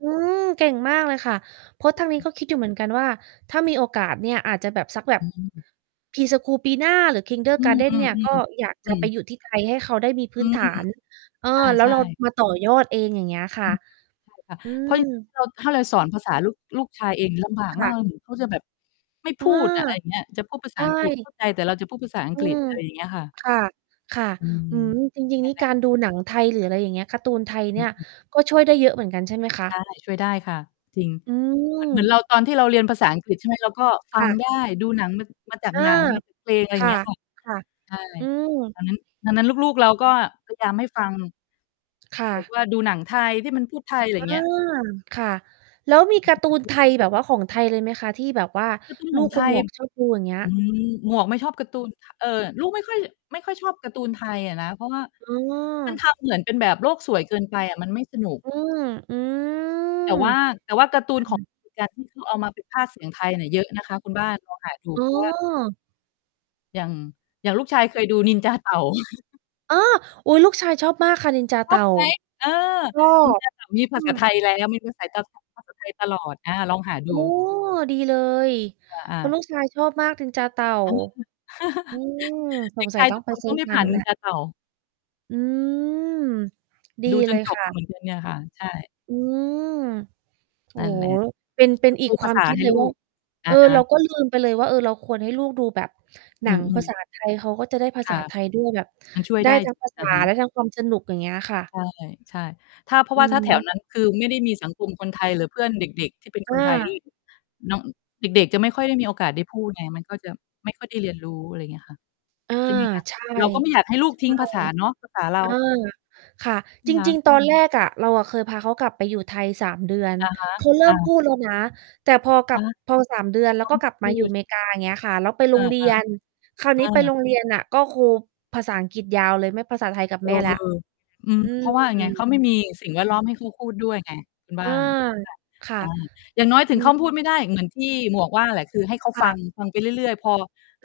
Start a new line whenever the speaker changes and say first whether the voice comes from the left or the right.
right: อืม เก่งมากเลยค่ะ เพราะทางนี้ก็คิดอยู่เหมือนกันว่า ถ้ามีโอกาสเนี่ยอาจจะแบบสักแบ
left: อ
right: บ
left: ืม
right: Pre-school ปีหน้า หรือ
left: อื
right: kindergarten เ
left: อ
right: นี่ย ก็
left: ๆ
right: อยาก
left: ๆ อ
right: จ
left: ื
right: ะไป
left: อ
right: อยู่ที่ไทย ให้เขาได้มีพ
left: อ
right: ื
left: ื
right: ้น
left: ม
right: ฐาน เออ
left: ใ
right: แล้
left: ช
right: ว
left: ่
right: เรา
left: ๆ
right: มาต่อยอดเอง อย่างเงี้ยค่
left: อ
right: ะ
left: ือ ฮึ ใช่ ค่ะ
right: อื
left: เพราะ
right: ม
left: เรา ถ้าเราสอนภาษาลูก ลูกชายเอง ลำบาก
right: ค
left: ม
right: ่
left: าก
right: ะ
left: เหมือน เขาจะแบบ ไม่
right: อ
left: พ
right: า
left: ูดอะ อะไรอย่างเงี้ย จะพูดภา
right: ใช
left: ษาอังกฤษ เข
right: ่
left: ้าใจ แต่เราจะพูดภาษาอัง
right: อื
left: กฤษ
right: ม
left: อะไรอย่างเงี้ยค่ะ
right: ค่ะ ค่ะ
left: อื
right: อ
left: ม
right: ืม จริง
left: ง
right: ๆ
left: ั
right: น
left: ้
right: ี
left: น
right: ่
left: แหล
right: ก
left: ะ
right: ารดูหนังไทยหรือ อะไรอย่างเงี้ย การ์ตูนไทยเ
left: อ
right: นี
left: ื
right: ่
left: อ
right: ย
left: ฮึ
right: ก็ช่วยได้เยอะเหมือนกัน ใช่ไหมคะ?
left: ใช่ ช่วยได้ค่ะ
right: อื
left: จริง เหมือน เหมือ
right: ม
left: นเราตอนที่เราเรียนภาษาอังกฤษ ใช่ไหม เราก็ฟ
right: ค
left: ั
right: ่
left: ง
right: ะ
left: ได้ ดูหนังมา มาจาก
right: เออ
left: หนัง มาจาก เพลง อะไร
right: ค
left: อย่า
right: ่
left: ง
right: ะ
left: เงี้ยค่ะ
right: ค่ะ
left: ใช่
right: อืม
left: ดังนั้น ดังนั้นลูก ๆ เราก็พยายามให้ฟัง
right: ค่
left: หรือ
right: ะ
left: ว่าดูหนังไทยที่มันพูดไทย ไรอ
right: อ
left: ย่
right: า
left: างเงี้ย
right: ค่ะ แล้วมีการ์ตูนไทย แบบว่าของไทยเลยไหมคะ? ที่แบบว่า
left: การ์ตูน
right: ล
left: ข
right: ู
left: อง
right: ก
left: ไ
right: ค
left: ท
right: นห
left: ย
right: มวก ชอบ ดู อย่างเงี้ย
left: อืม หมวกไม่ชอบการ์ตูน ท เอ่อ ลูกไม่ค่อย ไม่ค่อยชอบการ์ตูนไทยอะนะ เพราะว่า
right: อ๋
left: มันท
right: อ
left: ำเหมือนเป็นแบบโลกสวยเกินไปอะ มันไม่สนุก
right: อืม อืม
left: แต่ว่า
right: ค
left: แต่ว่าการ์ตูน ข
right: ่
left: อง
right: ะ
left: อเมริกาที่เขาเอามาเป็นพากย์ เสียงไทยเนี่ย เยอะนะคะคุณบ้าน ลอง หาดู
right: อ๋
left: เพราะว่า
right: อ
left: อย่าง อย่างลูกชายเคยดูนินจาเต่า
right: อ๋อ! อุ๊ย ลูกชายชอบมากค่ะ นินจา
left: ช
right: เต
left: อ
right: ่
left: บ
right: า
left: ไหม? เออ
right: รอ
left: นิน
right: บ
left: จาเต่า มีภ
right: อื
left: าษา
right: ม
left: ไทยแล้ว มีภาษา ต ภาษาไทยตลอด อา ลองหา
right: โอ
left: ด
right: ้
left: ู
right: ดีเลย
left: อ
right: เพ
left: า
right: ราะล
left: ๆ
right: ูกชายชอบมาก นินจาเต่า
left: อันเนี้ยคือ
right: อืม ส
left: เด็
right: ง
left: ก
right: สั
left: ช
right: ย
left: าย
right: ต้อ
left: ทุ
right: ง
left: ก
right: ไป
left: คน
right: ซื
left: ต
right: ้
left: ้
right: อ
left: องได้
right: มา
left: ผ่า
right: ดู
left: นน
right: แ
left: ิ
right: ล้
left: น
right: ว
left: จาเต่า
right: อืม ดี
left: ดูจ
right: เล
left: น
right: ย
left: จ
right: ค
left: บ
right: ่
left: มาเ
right: ะ
left: หมือนกัน เนี่ยค่ะ ใช่
right: อืม โอ้
left: นั่น
right: โ
left: แ
right: ฮ
left: หละ
right: เป็น เป็
left: ด
right: นอี
left: ด
right: ก
left: ู
right: ค
left: ภ
right: ว
left: า
right: า
left: ษ
right: ม
left: า
right: คิ
left: ใ
right: ด
left: ห้
right: เลย
left: ล
right: ว
left: ู
right: ่า
left: ก อ
right: เอ
left: ะ
right: อ
left: ฮ
right: เรา
left: ะ
right: ก็ลืมไปเลยว่า เออ เราควรให้ลูกดูแบบหน
left: อื
right: ังภา
left: ม ๆ
right: ษา ไทย เขาก็จะได้ภา
left: ค
right: ษา
left: ่ะ
right: ไทยด้วย แบบ
left: มันช่วย
right: ได้
left: ได้
right: ทั้
left: จ
right: งภาษ
left: อ
right: า
left: ะฮ
right: ไ
left: ะ
right: ด้ทั้งความสนุก อย่างเงี้ยค่ะ
left: ใช่ ใช่ ถ้า เพราะ
right: อื
left: ว่า
right: อ
left: ถ้า
right: ฮ
left: แถว
right: ึ
left: นั้น คือไม่ได้มีสังคมคนไทยหรือเพื่อนเด็ก ๆ ที่เป็นค
right: อ
left: นไทยด้ว
right: า
left: ย น้อง เด็ก ๆ จะไม่ค่อยได้มีโอกาสได้พูดไง มันก็จะไม่ค่อยได้เรียนรู้ อะไรอย่างเงี้ยค่ะ
right: อา
left: ใช่ไหมคะ
right: ใช่
left: เราก็ไม่
right: ใ
left: อยา
right: ช
left: กให้ลูกทิ้งภา
right: ่
left: ษาเนาะ ภาษาเร
right: เออ
left: า
right: ค่ะ จริง ๆ ตอน แรกอะ เราอะเคยพาเขากลับไปอยู่ไทย 3 เดือน
left: อะฮะ
right: เขาเริ่
left: อ
right: ม
left: า
right: พูดแล้วนะ แต่พอกล
left: อ
right: ั
left: ะ
right: บ
left: ฮะ
right: พอ 3 เดือน แ
left: เ
right: ล
left: ข
right: ้ว
left: า
right: ก็
left: ไม่
right: กลับ
left: พ
right: มา
left: ู
right: อยู่
left: ด
right: เม
left: น
right: ก
left: ะ
right: า อย่างเงี้ยค่ะ แล้วไป
left: เอ
right: โร
left: อ
right: งเรียน คราว
left: ๆ เอ
right: นี้ไปโ
left: อ
right: รงเรียนน่ะ ก็ครูภาษาอังกฤษยาวเลย ไม่ภาษาไทยกับ
left: เอ
right: แม
left: อ
right: ่แล้ว
left: อืม
right: อื
left: เพราะว่าไง เข
right: ม
left: าไม่มีสิ่งแวดล้อมให้เขาพูดด้วยไงคุณบ
right: อ
left: ้
right: า
left: าน ใช่ไหมล่ะ
right: ค่ะ
left: อา อย่างน้อยถึ
right: อื
left: งเขา
right: ม
left: พูดไม่ได้ เหมือนที่หมวกว่าแหละ คือให้เขา
right: ค
left: ฟั
right: ่
left: ง
right: ะ
left: ฟังไปเรื่อย ๆ พอ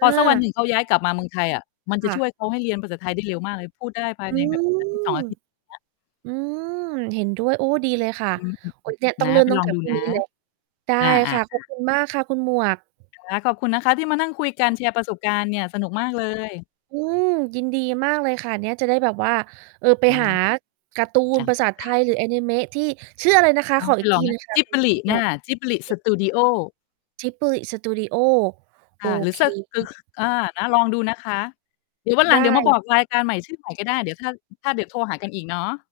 left: พอสักวันห
right: า
left: นึ่งเขาย้ายกลับมาเมืองไทยอะ มันจ
right: ค
left: ะ
right: ่
left: ช
right: ะ
left: ่วยเขาให้เรียนภาษาไทยได้เร็วมากเลย พูดได้ภา
right: อ
left: ย
right: ื
left: ในแบบ
right: ม
left: อาทิตย์ 2 อาทิตย์ เงี้ย
right: อืม เห็นด้วย โอ้ ดีเลยค่ะ
left: อืม
right: โอ้ เนี่ยต้
left: น
right: อง
left: ะ
right: เริ่
left: ไ
right: ม
left: ป
right: ตั้
left: ล
right: ง
left: อ
right: แ
left: ง
right: ต่
left: ดู
right: พรุ่ง
left: นะ
right: นี้เลย ได้
left: อ
right: ค
left: า
right: ่ะ ขอ
left: ๆ
right: บ
left: ๆ
right: คุณ มากค่ะคุณหมวก
left: ค่ะ ขอบคุณนะคะที่มานั่งคุยกัน แชร์ประสบการณ์เนี่ย สนุกมากเลย
right: อืม ยินดีมากเลยค่ะ เนี่ยจะได้แบบว่า เออ ไป
left: นะค
right: หา
left: ะ
right: การ์ตูน
left: อะ
right: ภาษาไท
left: อา ๆ
right: ยหรืออานิเมะที่ ชื่ออะไรนะคะ?
left: นะ
right: ขอ
left: ไป
right: อีก
left: ล
right: ท
left: อ
right: ี
left: งน
right: หนึ
left: ะ
right: ่งค่ะ คุณ ค
left: Ghibli
right: ุณหม
left: อ
right: ว
left: า
right: ก
left: Ghibli
right: จิบ
left: Studio
right: Ghibli Studio โ
left: อ
right: อ
left: า หรือ
right: เ
left: สะ คื
right: ค
left: อ อา นะ ลองดูนะคะ เดี๋ยววัน
right: ไ
left: หลั
right: ด
left: ง เดี๋ย
right: ้
left: วมาบอกรายการใหม่ ชื่อใหม่ ก็ได้ เดี๋ยวถ้า ถ้า เดี๋ยวโทรหากันอีกเนาะ